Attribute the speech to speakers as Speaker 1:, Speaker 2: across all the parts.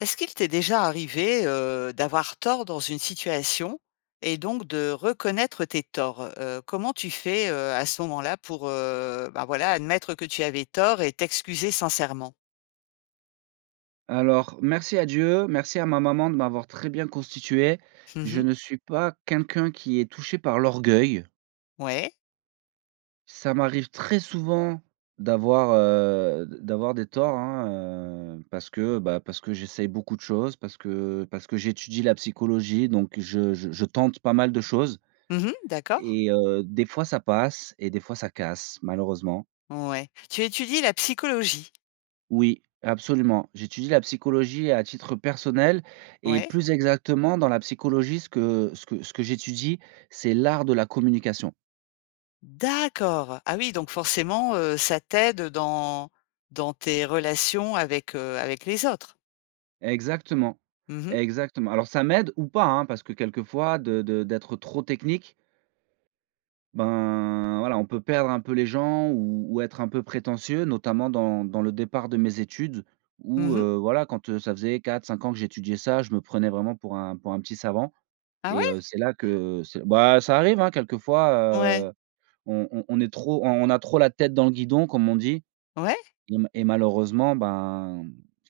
Speaker 1: Est-ce qu'il t'est déjà arrivé, heu, d'avoir tort dans une situation et donc de reconnaître tes torts? Heu, comment tu fais, heu, à ce moment-là pour, heu, ben, voilà admettre que tu avais tort et t'excuser sincèrement?
Speaker 2: Alors merci à Dieu, merci à ma maman de m'avoir très bien constitué.
Speaker 1: Mmh
Speaker 2: Je
Speaker 1: mh.
Speaker 2: ne suis pas quelqu'un qui est touché par l'orgueil.
Speaker 1: Ouais.
Speaker 2: Ça m'arrive très souvent d'avoir, heu, d d'avoir des torts hein, heu, parce que, bah, parce que j'essaye beaucoup de choses, parce que parce que j'étudie la psychologie, donc je je je tente pas mal de choses.
Speaker 1: Mmh mh, d'accord.
Speaker 2: Et heu, des fois ça passe et des fois ça casse, malheureusement.
Speaker 1: Ouais, tu étudie la psychologie?
Speaker 2: Oui, absolument. J'étudie la psychologie à titre personnel et
Speaker 1: Ouais.
Speaker 2: plus exactement dans la psychologie, ce que ce que ce que j'étudie, c'est l'art de la communication.
Speaker 1: D'accord. Ah oui, donc forcément, heu, ça t'aide dans dans tes relations avec, heu, avec les autres?
Speaker 2: Exactement,
Speaker 1: Mmh mh.
Speaker 2: exactement. Alors ça m'aide ou pas, hein, parce que quelquefois de de d'être trop technique ben, voilà on peut perdre un peu les gens ou ou être un peu prétentieux, notamment, dans dans le départ de mes études où,
Speaker 1: Mmh mh.
Speaker 2: heu, voilà quand, heu, ça faisait 4-5 ans que j'étudiais ça, je me prenais vraiment pour un pour un petit savant.
Speaker 1: Ah ouais?
Speaker 2: Et heu, c'est là que, heu bah, ça arrive hein, quelquefois,
Speaker 1: Ouais.
Speaker 2: heu, on on on est trop on on a trop la tête dans le guidon comme on dit
Speaker 1: Ouais!
Speaker 2: et ma et malheureusement, ben,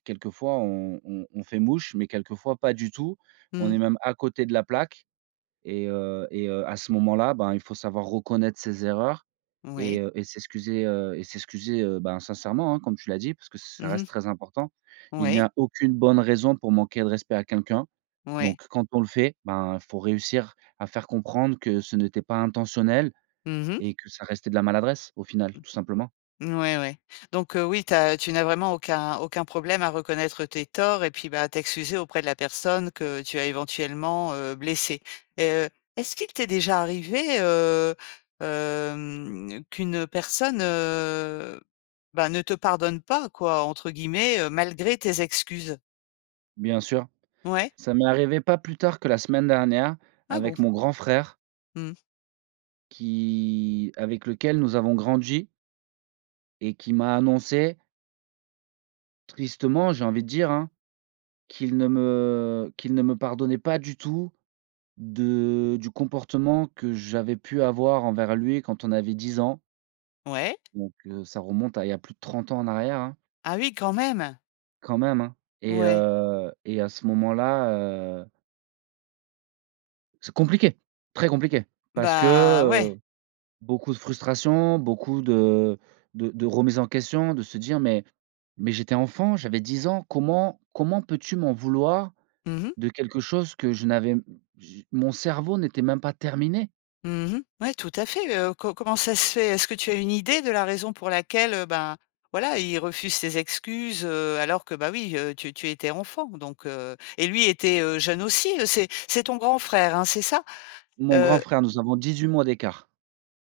Speaker 2: quelquefois on on on fait mouche mais quelquefois pas du tout. On est
Speaker 1: Mmh.
Speaker 2: même à côté de la plaque et, heu, et, heu, à ce moment-là, ben il faut savoir reconnaître ses erreurs et
Speaker 1: Oui.
Speaker 2: heu et s'excuser, heu, et s'excuser, heu, ben, sincèrement, hein, comme tu l'as dit parce que ça
Speaker 1: Mmh
Speaker 2: reste
Speaker 1: mh.
Speaker 2: très important. Il n'y
Speaker 1: Ouais.
Speaker 2: a aucune bonne raison pour manquer de respect à quelqu'un.
Speaker 1: Ouais.
Speaker 2: Donc quand on le fait, ben il faut réussir à faire comprendre que ce n'était pas intentionnel
Speaker 1: Mmh mh.
Speaker 2: et que ça restait de la maladresse, au final, tout simplement.
Speaker 1: Mouais ouais, donc heu, oui tu as tu n'as vraiment aucun aucun problème à reconnaître tes torts et puis, bah, t'excuser auprès de la personne que, tu as éventuellement, heu, blessée. Et heu, est-ce qu'il t'est déjà arrivé, heu, hem, qu'une personne heu, bah, ne te «pardonne pas» quoi entre guillemets heu, malgré tes excuses?
Speaker 2: Bien sûr,
Speaker 1: Ouais.
Speaker 2: ça m'est arrivé pas plus tard que la semaine dernière,
Speaker 1: Ah bon!
Speaker 2: avec mon grand frère.
Speaker 1: Mmh.
Speaker 2: Qui avec lequel nous avons grandi et qui m'a annoncé tristement, j'ai envie de dire hein. Qu'il ne me qu'il ne me pardonnait pas du tout de du comportement que j'avais pu avoir envers lui quand on avait 10 ans
Speaker 1: Ouais.
Speaker 2: donc, heu ça remonte à, il y a plus de 30 ans en arrière, hein
Speaker 1: Ah oui, quand même!
Speaker 2: quand même hein, et
Speaker 1: Ouais.
Speaker 2: heu et à ce moment-là heu C'est compliqué, très compliqué. Parce que
Speaker 1: Bah ouais.
Speaker 2: heu, beaucoup de frustration, beaucoup de de de remises en question de se dire: «Mais mais j'étais enfant, j'avais 10 ans, comment comment peux-tu m'en vouloir
Speaker 1: Mmh mh.
Speaker 2: de quelque chose que je n'avais m je mon cerveau n'était même pas terminé?»
Speaker 1: Mmh mh, ouais, tout à fait. Heu co comment ça se fait? Est-ce que tu as une idée de la raison pour laquelle heu, ben voilà il refuse ces excuses heu, alors que bah oui, heu, tu tu étais enfant? Donc heu et lui était heu jeune aussi, heu c'est c'est ton grand frère hein, c'est ça?
Speaker 2: Mon grand
Speaker 1: Heu.
Speaker 2: frère, nous avons 18 mois d'écart.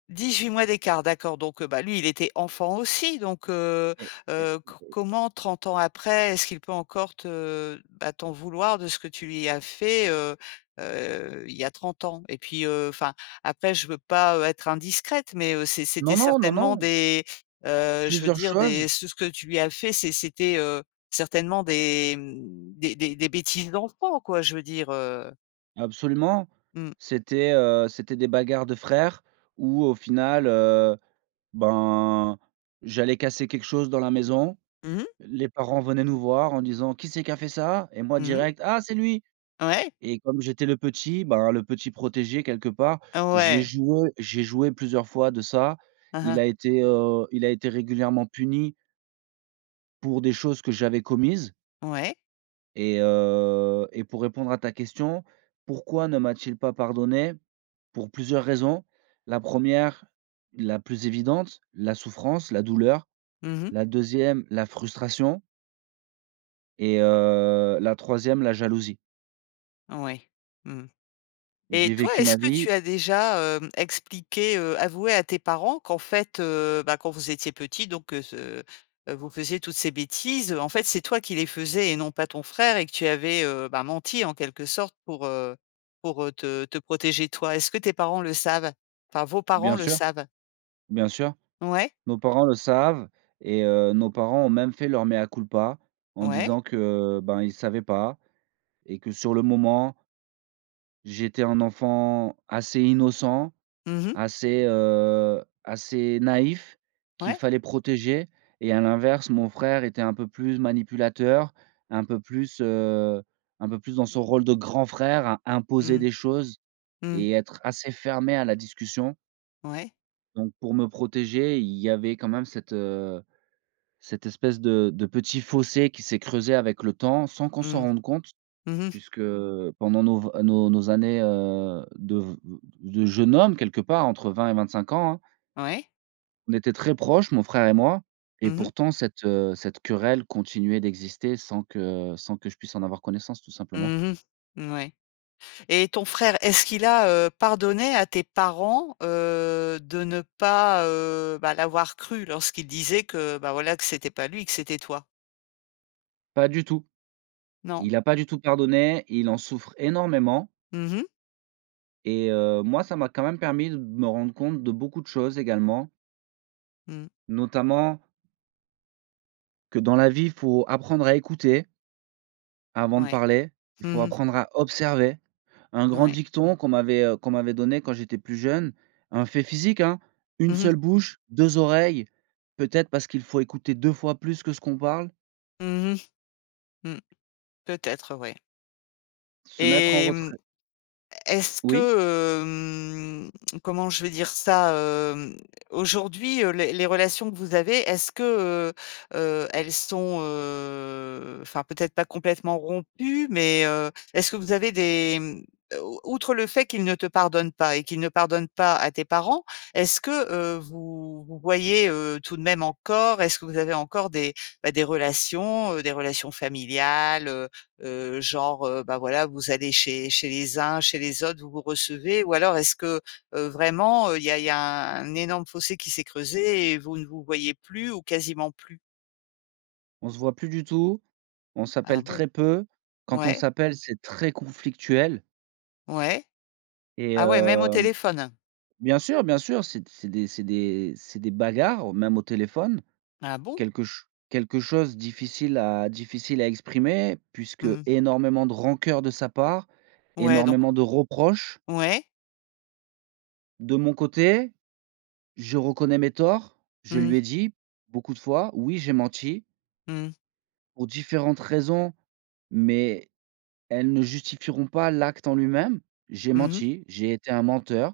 Speaker 1: 18 mois d'écart, d'accord. Donc heu, bah lui, il était enfant aussi. Donc heu
Speaker 2: Et et.
Speaker 1: heu, co
Speaker 2: [unintelligible]
Speaker 1: comment 30 ans après, est-ce qu'il peut encore te bah t'en vouloir de ce que tu lui as fait heu heu il y a 30 ans? Et puis heu enfin, après je veux pas heu, être indiscrète mais heu c'est
Speaker 2: Non
Speaker 1: c'était
Speaker 2: non! Non,
Speaker 1: certainement
Speaker 2: non!
Speaker 1: des, heu, je veux
Speaker 2: Plusieurs
Speaker 1: dire
Speaker 2: choses.
Speaker 1: des ce ce que tu lui as fait, c'est c'était heu certainement des mmh, des des des bêtises d'enfant quoi, je veux dire heu.
Speaker 2: Absolument.
Speaker 1: Mmh.
Speaker 2: C'était, heu, c'était des bagarres de frères où au final, heu, ben, j'allais casser quelque chose dans la maison.
Speaker 1: Mmh mh.
Speaker 2: L les parents venaient nous voir en disant: «Qui c'est qui a fait ça?» et moi
Speaker 1: Mmh mh.
Speaker 2: direct «Ah c'est lui!»
Speaker 1: Ouais.
Speaker 2: et comme j'étais le petit, ben, le petit protégé quelque part, j'ai
Speaker 1: Ouais.
Speaker 2: joué j'ai joué plusieurs fois de ça. Il
Speaker 1: Aha.
Speaker 2: a été, heu, il a été régulièrement puni pour des choses que j'avais commises
Speaker 1: Ouais.
Speaker 2: et heu et pour répondre à ta question, pourquoi ne m'a-t-il pas pardonné? Pour plusieurs raisons. La 1ère, la plus évidente, la souffrance, la douleur.
Speaker 1: Mmh mh.
Speaker 2: La 2ème, la frustration et heu, la 3ème la jalousie.
Speaker 1: Oui, mmh. Et
Speaker 2: J'ai
Speaker 1: toi,
Speaker 2: vécu
Speaker 1: est-ce
Speaker 2: ma
Speaker 1: que
Speaker 2: vie
Speaker 1: tu as déjà hem expliqué, heu avoué à tes parents qu'en fait heu, bah quand vous étiez petits, donc que ce heu vous faisiez toutes ces bêtises. En fait, c'est toi qui les faisais et non pas ton frère et que tu avais heu, ben menti, en quelques sortes, pour, heu, pour, heu, te te protéger toi? Est-ce que tes parents le savent? Enfin, vos parents
Speaker 2: Bien
Speaker 1: le
Speaker 2: sûr,
Speaker 1: savent?
Speaker 2: bien sûr,
Speaker 1: Ouais.
Speaker 2: nos parents le savent et heu, nos parents ont même fait leur mea culpa, en
Speaker 1: Ouais.
Speaker 2: disant que, ben, ils savaient pas et que sur le moment j'étais un enfant assez innocent,
Speaker 1: Mmh mh.
Speaker 2: assez, heu, assez naïf qu'il
Speaker 1: Ouais.
Speaker 2: fallait protéger et à l'inverse mon frère était un peu plus manipulateur, un peu plus, heu, un peu plus dans son rôle de grand frère à imposer
Speaker 1: Mmh.
Speaker 2: des choses
Speaker 1: Mmh.
Speaker 2: et être assez fermé à la discussion.
Speaker 1: Ouais.
Speaker 2: Donc pour me protéger, il y avait quand même cette, heu, cette espèce de de petit fossé qui s'est creusé avec le temps, sans qu'on s'en
Speaker 1: Mmh.
Speaker 2: rende compte.
Speaker 1: Mmh mh.
Speaker 2: Puisque, heu, pendant nos v nos nos années, heu, de v v de jeunes hommes quelque part, entre 20 et 25 ans, hein
Speaker 1: Ouais.
Speaker 2: On était très proches, mon frère et moi et
Speaker 1: Mmh mh.
Speaker 2: pourtant cette, heu, cette querelle continuait d'exister sans que sans que je puisse en avoir connaissance tout simplement.
Speaker 1: Mmh mh, mouais. Et ton frère, est-ce qu'il a, heu, pardonné à tes parents, heu, de ne pas, heu, bah, l'avoir cru lorsqu'il disait que, bah, voilà que c'était pas lui, que c'était toi?
Speaker 2: Pas du tout.
Speaker 1: Non?
Speaker 2: Il a pas du tout pardonné, et il en souffre énormément.
Speaker 1: Mmh mh.
Speaker 2: Et heu, moi ça m'a quand même permis de me rendre compte de beaucoup de choses également.
Speaker 1: Mmh.
Speaker 2: Notamment que dans la vie, faut apprendre à écouter avant de
Speaker 1: Ouais.
Speaker 2: parler. Il faut
Speaker 1: Mmh mh.
Speaker 2: apprendre à observer. Un grand
Speaker 1: Mouais.
Speaker 2: dicton qu'on m'avait, heu, qu'on m'avait donné quand j'étais plus jeune, un fait physique hein: «1
Speaker 1: Mmh mh.
Speaker 2: seule bouche, 2 oreilles, peut-être parce qu'il faut écouter 2 fois plus que ce qu'on parle.».
Speaker 1: Mmh mh. Mmh. Peut-être ouais.
Speaker 2: Se mettre en
Speaker 1: Et mmh,
Speaker 2: retrait.
Speaker 1: est-ce
Speaker 2: Oui?
Speaker 1: que, hem, comment je vais dire ça, hem? Aujourd'hui, heu, les les relations que vous avez, est-ce que, heu, heu, elles sont, heu, enfin peut-être pas complètement rompues mais, heu, est-ce que vous avez des mmh, o outre le fait qu'il ne te pardonne pas et qu'il ne pardonne pas à tes parents, est-ce que, heu, vous vous voyez, heu, tout de même encore? Est-ce que vous avez encore des, bah, des relations, heu, des relations familiales, heu heu, genre, heu, bah, voilà vous allez chez chez les uns, chez les autres, vous vous recevez? Ou alors est-ce que, heu, vraiment, heu, il y a il y a un énorme fossé qui s'est creusé et vous ne vous voyez plus ou quasiment plus?
Speaker 2: On se voit plus du tout. On
Speaker 1: Ah
Speaker 2: s'appelle
Speaker 1: bon?
Speaker 2: très peu. Quand on
Speaker 1: Ouais.
Speaker 2: s'appelle c'est très conflictuel.
Speaker 1: Ouais.
Speaker 2: Et
Speaker 1: Ah ouais, même au
Speaker 2: hem
Speaker 1: téléphone?
Speaker 2: bien sûr, bien sûr! C'est d c'est des c'est des c'est des bagarres au même au téléphone.
Speaker 1: Ah bon?
Speaker 2: Quelque ch quelque chose difficile à difficile à exprimer puisque
Speaker 1: Mmh.
Speaker 2: énormément de rancœurs de sa part,
Speaker 1: Ouais donc
Speaker 2: énormément de reproches.
Speaker 1: Ouais.
Speaker 2: De mon côté, je reconnais mes torts, je
Speaker 1: Mmh.
Speaker 2: lui ai dit beaucoup de fois: «Oui, j'ai menti
Speaker 1: Mmh.
Speaker 2: pour différentes raisons, mais elles ne justifieront pas l'acte en lui-même. J'ai
Speaker 1: Mmh mh.
Speaker 2: menti, j'ai été un menteur,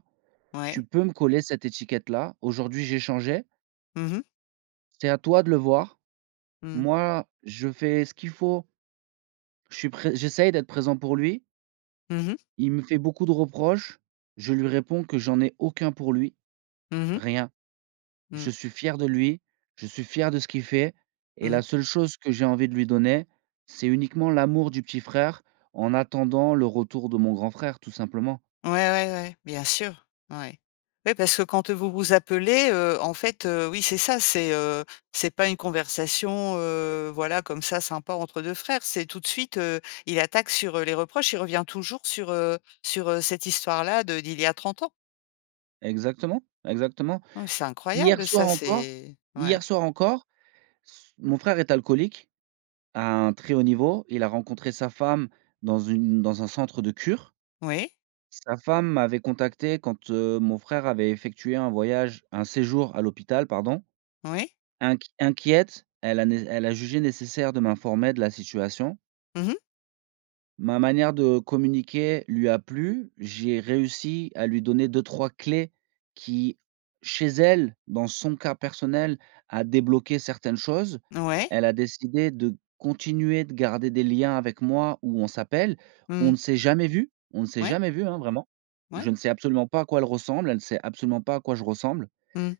Speaker 1: Ouais.
Speaker 2: tu peux me coller cette étiquette-là, aujourd'hui j'ai changé
Speaker 1: Mmh mh.
Speaker 2: c'est à toi de le voir.
Speaker 1: Mmh.
Speaker 2: Moi, je fais ce qu'il faut» je suis pré j'essaye d'être présent pour lui
Speaker 1: Mmh mh.
Speaker 2: il me fait beaucoup de reproches. Je lui réponds que: «J'en ai aucun pour lui,
Speaker 1: Mmh mh.
Speaker 2: rien. Je
Speaker 1: Mmh.
Speaker 2: suis fier de lui, je suis fier de ce qu'il fait, et la
Speaker 1: Mmh.
Speaker 2: seule chose que j'ai envie de lui donner, c'est uniquement l'amour du petit frère en attendant le retour de mon grand frère tout simplement.»
Speaker 1: Ouais, ouais, ouais, bien sûr. Ouais. Ouais parce que quand vous vous appelez, heu, en fait, heu, oui, c'est ça, c'est, heu, c'est pas une conversation heu, voilà comme ça, sympa entre 2 frères. C'est tout de suite, heu, il attaque sur, heu, les reproches. Il revient toujours sur, heu sur, heu, cette histoire-là de d'il y a 30 ans.
Speaker 2: Exactement, exactement.
Speaker 1: Hein, c'est
Speaker 2: Hier
Speaker 1: incroyable,
Speaker 2: soir
Speaker 1: ça,
Speaker 2: encore
Speaker 1: c'est. Ouais.
Speaker 2: hier soir encore, s mon frère est alcoolique, à un très haut niveau. Il a rencontré sa femme dans une dans un centre de cure.
Speaker 1: Oui.
Speaker 2: Sa femme m'avait contacté quand, heu, mon frère avait effectué un voyage un séjour à l'hôpital, pardon.
Speaker 1: Oui.
Speaker 2: Inq inquiète, elle a né elle a jugé nécessaire de m'informer de la situation.
Speaker 1: Mmh mh.
Speaker 2: Ma manière de communiquer lui a plu. J'ai réussi à lui donner 2-3 clés qui, chez elle, dans son cas personnel, a débloqué certaines choses.
Speaker 1: Ouais.
Speaker 2: Elle a décidé de continuer de garder des liens avec moi, où on s'appelle. On
Speaker 1: Mmh.
Speaker 2: ne s'est jamais vus on ne s'est
Speaker 1: Ouais.
Speaker 2: jamais vus, hein, vraiment.
Speaker 1: Ouais.
Speaker 2: Je ne sais absolument pas à quoi elle ressemble, elle ne sait absolument pas à quoi je ressemble.
Speaker 1: Mmh.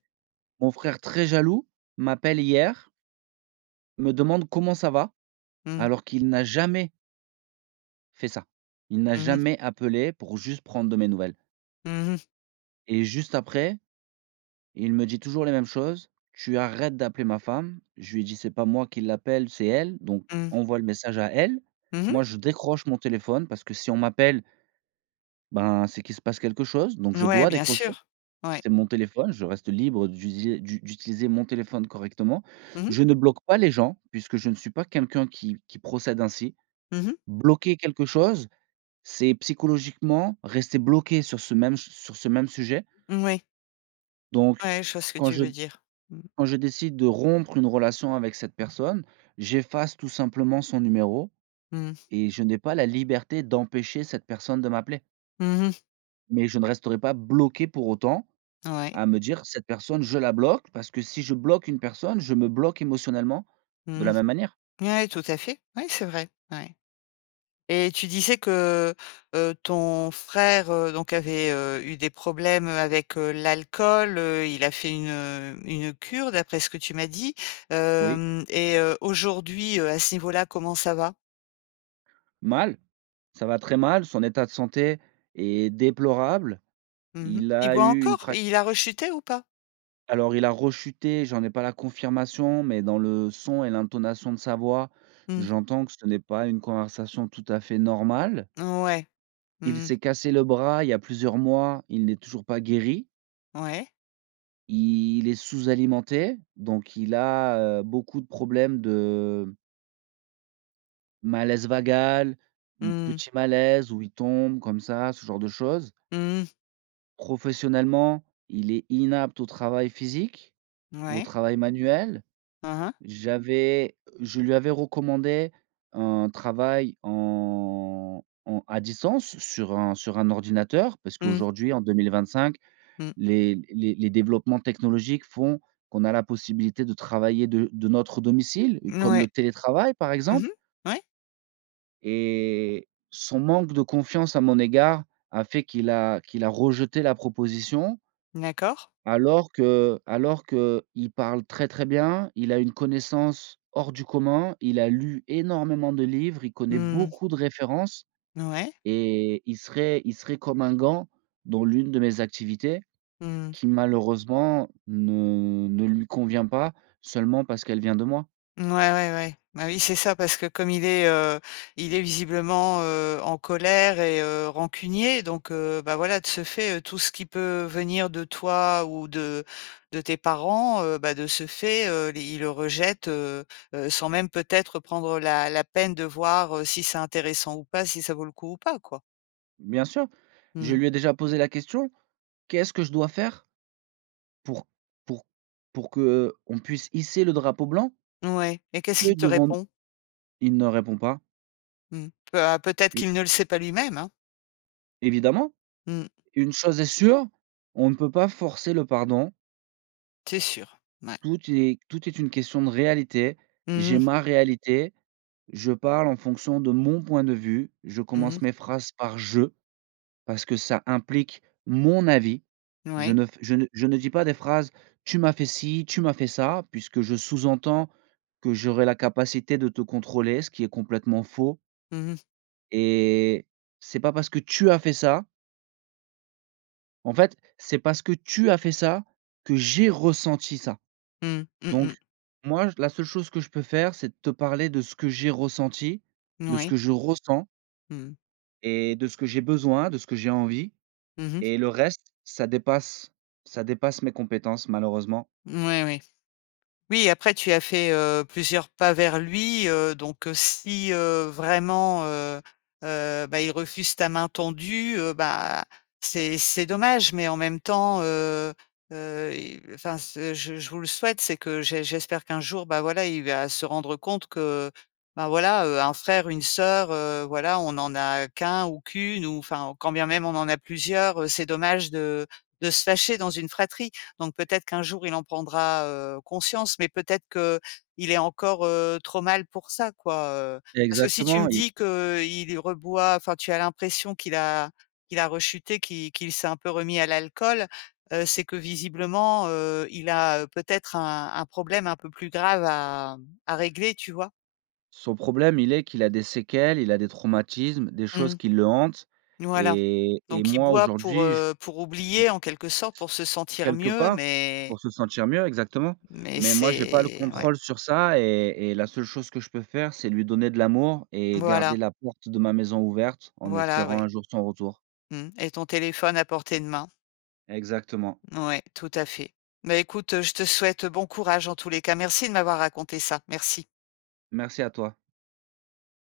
Speaker 2: Mon frère, très jaloux, m'appelle hier me demande: «Comment ça va?»,
Speaker 1: Mmh.
Speaker 2: alors qu'il n'a jamais fait ça. Il n'a
Speaker 1: Mmh mh.
Speaker 2: jamais appelé pour juste prendre de mes nouvelles.
Speaker 1: Mmh mh.
Speaker 2: Et juste après, il me dit toujours les mêmes choses: «Tu arrêtes d'appeler ma femme!». Je lui ai dit: «C'est pas moi qui l'appelle, c'est elle, donc
Speaker 1: Mmh.
Speaker 2: envoie le message à elle.».
Speaker 1: Mmh mh.
Speaker 2: Moi, je décroche mon téléphone parce que, si on m'appelle ben, c'est qu'il se passe quelque chose. Donc, je
Speaker 1: Ouais,
Speaker 2: dois
Speaker 1: bien
Speaker 2: décrocher.
Speaker 1: sûr. Ouais.
Speaker 2: C'est mon téléphone, je reste libre d'utiliser du d'utiliser mon téléphone correctement.
Speaker 1: Mmh mh.
Speaker 2: Je ne bloque pas les gens, puisque je ne suis pas quelqu'un qui qui procède ainsi.
Speaker 1: Mmh mh.
Speaker 2: Bloquer quelque chose, c'est psychologiquement rester bloqué sur ce même s sur ce même sujet.
Speaker 1: Moui.
Speaker 2: Donc,
Speaker 1: Ouais, je vois ce que
Speaker 2: quand
Speaker 1: tu
Speaker 2: je
Speaker 1: veux dire. Mmh.
Speaker 2: quand je décide de rompre une relation avec cette personne, j'efface tout simplement son numéro,
Speaker 1: Mmh.
Speaker 2: et je n'ai pas la liberté d'empêcher cette personne de m'appeler.
Speaker 1: Mmh mh.
Speaker 2: Mais je ne resterai pas bloqué pour autant.
Speaker 1: Ouais.
Speaker 2: À me dire: «Cette personne, je la bloque», parce que si je bloque une personne, je me bloque émotionnellement de
Speaker 1: Mmh.
Speaker 2: la même manière.
Speaker 1: Ouais, tout à fait. Ouais, c'est vrai, ouais. Et tu disais que, heu, ton frère, heu, donc avait, heu, eu des problèmes, heu, avec, heu, l'alcool. Heu, il a fait une, heu, une cure d'après ce que tu m'as dit.
Speaker 2: Oui.
Speaker 1: Hem et heu, aujourd'hui, heu, à ce niveau-là, comment ça va?
Speaker 2: Mal, ça va très mal, son état de santé est déplorable.
Speaker 1: Mmh mh.
Speaker 2: Il
Speaker 1: Il
Speaker 2: a
Speaker 1: boit
Speaker 2: eu une
Speaker 1: encore
Speaker 2: frac.
Speaker 1: et il a rechuté ou pas?
Speaker 2: Alors il a rechuté, j'en ai pas la confirmation, mais dans le son et l'intonation de sa voix,
Speaker 1: Mmh.
Speaker 2: j'entends que ce n'est pas une conversation tout à fait normale.
Speaker 1: Mouais,
Speaker 2: Il
Speaker 1: mmh.
Speaker 2: s'est cassé le bras il y a plusieurs mois, il n'est toujours pas guéri.
Speaker 1: Ouais?
Speaker 2: Il est sous-alimenté. Donc il a, heu, beaucoup de problèmes de malaise vagal. Mmh,
Speaker 1: Mmh.
Speaker 2: petit malaise où il tombe comme ça, ce genre de choses.
Speaker 1: Mmh.
Speaker 2: Professionnellement, il est inapte au travail physique, au
Speaker 1: Ouais.
Speaker 2: travail manuel.
Speaker 1: Aha.
Speaker 2: J'avais je lui avais recommandé un travail en en à distance sur un sur un ordinateur, parce
Speaker 1: Mmh.
Speaker 2: qu'aujourd'hui en 2025,
Speaker 1: Mmh.
Speaker 2: les l les les développements technologiques font qu'on a la possibilité de travailler de de notre domicile, comme le
Speaker 1: Ouais.
Speaker 2: télétravail par
Speaker 1: Mmh mh,
Speaker 2: exemple
Speaker 1: ouais.
Speaker 2: et son manque de confiance à mon égard a fait qu'il a qu'il a rejeté la proposition
Speaker 1: D'accord.
Speaker 2: alors que alors qu'il parle très, très bien, il a une connaissance, hors du commun, il a lu énormément de livres, il connaît
Speaker 1: Mmh.
Speaker 2: beaucoup de références
Speaker 1: Ouais.
Speaker 2: et il serait il serait comme un gant dans l'une de mes activités
Speaker 1: Mmh mh.
Speaker 2: qui malheureusement ne ne lui convient pas seulement parce qu'elle vient de moi.
Speaker 1: Ouais, ouais, ouais, bah oui, c'est ça parce que comme il est, heu, il est visiblement, heu, en colère et heu, rancunier, donc, heu, bah, voilà de ce fait, heu, tout ce qui peut venir de toi ou de de tes parents, heu, bah, de ce fait, heu, les il le rejette, heu heu, sans même peut-être prendre la la peine de voir, heu, si c'est intéressant ou pas, si ça vaut le coup ou pas quoi.
Speaker 2: Bien sûr. Je
Speaker 1: Mmh.
Speaker 2: lui ai déjà posé la question: «Qu'est-ce que je dois faire pour pour pour que, heu, on puisse hisser le drapeau blanc?»
Speaker 1: Ouais et qu'est-ce
Speaker 2: Que
Speaker 1: qu'il te
Speaker 2: devons-nous
Speaker 1: répond?
Speaker 2: il ne répond pas.
Speaker 1: Mmh mh, peut à peut-être
Speaker 2: Oui.
Speaker 1: qu'il ne le sait pas lui-même hein.
Speaker 2: Évidemment,
Speaker 1: Mmh.
Speaker 2: une chose est sûre, on ne peut pas forcer le pardon
Speaker 1: C'est sûr, mouais.
Speaker 2: tout est tout est une question de réalité.
Speaker 1: Mmh
Speaker 2: J'ai
Speaker 1: mh.
Speaker 2: ma réalité, je parle en fonction de mon point de vue, je
Speaker 1: Mmh
Speaker 2: commence
Speaker 1: mh.
Speaker 2: mes phrases par je, parce que ça implique mon avis, je
Speaker 1: Ouais.
Speaker 2: ne f je ne je ne dis pas des phrases: «Tu m'as fait ci, tu m'as fait ça.» puisque je sous-entends que j'aurais la capacité de te contrôler ce qui est complètement faux
Speaker 1: Mmh mh.
Speaker 2: et c'est pas parce que tu as fait ça en fait c'est parce que tu as fait ça, que j'ai ressenti ça.
Speaker 1: Mmh. Mmh
Speaker 2: Donc,
Speaker 1: mh.
Speaker 2: moi, la seule chose que je peux faire, c'est de te parler de ce que j'ai ressenti, de ce que
Speaker 1: Moui.
Speaker 2: je ressens
Speaker 1: Mmh.
Speaker 2: et de ce que j'ai besoin, de ce que j'ai envie
Speaker 1: Mmh mh.
Speaker 2: et le reste, ça dépasse ça dépasse mes compétences malheureusement.
Speaker 1: Mouais, oui. Oui, après tu as fait, heu, plusieurs pas vers lui. Heu, donc heu, si, heu, vraiment, heu heu, bah, il refuse ta main tendue, heu, bah, c'est c'est dommage, mais en même temps, heu heu et enfin ce je je vous le souhaite, c'est que j'é j'espère qu'un jour, bah, voilà, il va se rendre compte que, bah, voilà, heu, un frère, une sœur, heu, voilà on en a qu'un ou qu'une ou enfin quand bien même on en a plusieurs, heu, c'est dommage de de se fâcher dans une fratrie. Donc peut-être qu'un jour il en prendra, heu, conscience. Mais peut-être qu'il est encore, heu, trop mal pour ça quoi, heu. Parce que si tu me
Speaker 2: Exactement, il
Speaker 1: dis que, heu, il reboit, enfin tu as l'impression qu'il a qu'il a rechuté, qu'il qu'il s'est un peu remis à l'alcool, heu, c'est que visiblement, heu, il a, heu, peut-être un un problème un peu plus grave à à régler. Tu vois?
Speaker 2: Son problème, il est qu'il a des séquelles, il a des traumatismes, des choses
Speaker 1: Mmh.
Speaker 2: qui le hantent
Speaker 1: Voilà,
Speaker 2: et et
Speaker 1: donc il
Speaker 2: moi
Speaker 1: boit pour,
Speaker 2: aujourd'hui j
Speaker 1: heu, pour
Speaker 2: je
Speaker 1: oublier en quelque sorte, pour se
Speaker 2: Et
Speaker 1: sentir
Speaker 2: quelque
Speaker 1: mieux,
Speaker 2: part
Speaker 1: mais
Speaker 2: pour se sentir mieux exactement,
Speaker 1: mais,
Speaker 2: mais moi j'ai pas le
Speaker 1: c'est ouais.
Speaker 2: contrôle sur ça et et la seule chose que je peux faire c'est lui donner de l'amour et garder
Speaker 1: Voilà.
Speaker 2: la porte de ma maison ouverte en
Speaker 1: Voilà,
Speaker 2: espérant
Speaker 1: oui.
Speaker 2: un jour son retour.
Speaker 1: Mmh et ton téléphone à portée de main.
Speaker 2: Exactement.
Speaker 1: Ouais, tout à fait. Bah, écoute, heu, je te souhaite bon courage en tous les cas. Merci de m'avoir raconté ça. Merci.
Speaker 2: Merci à toi.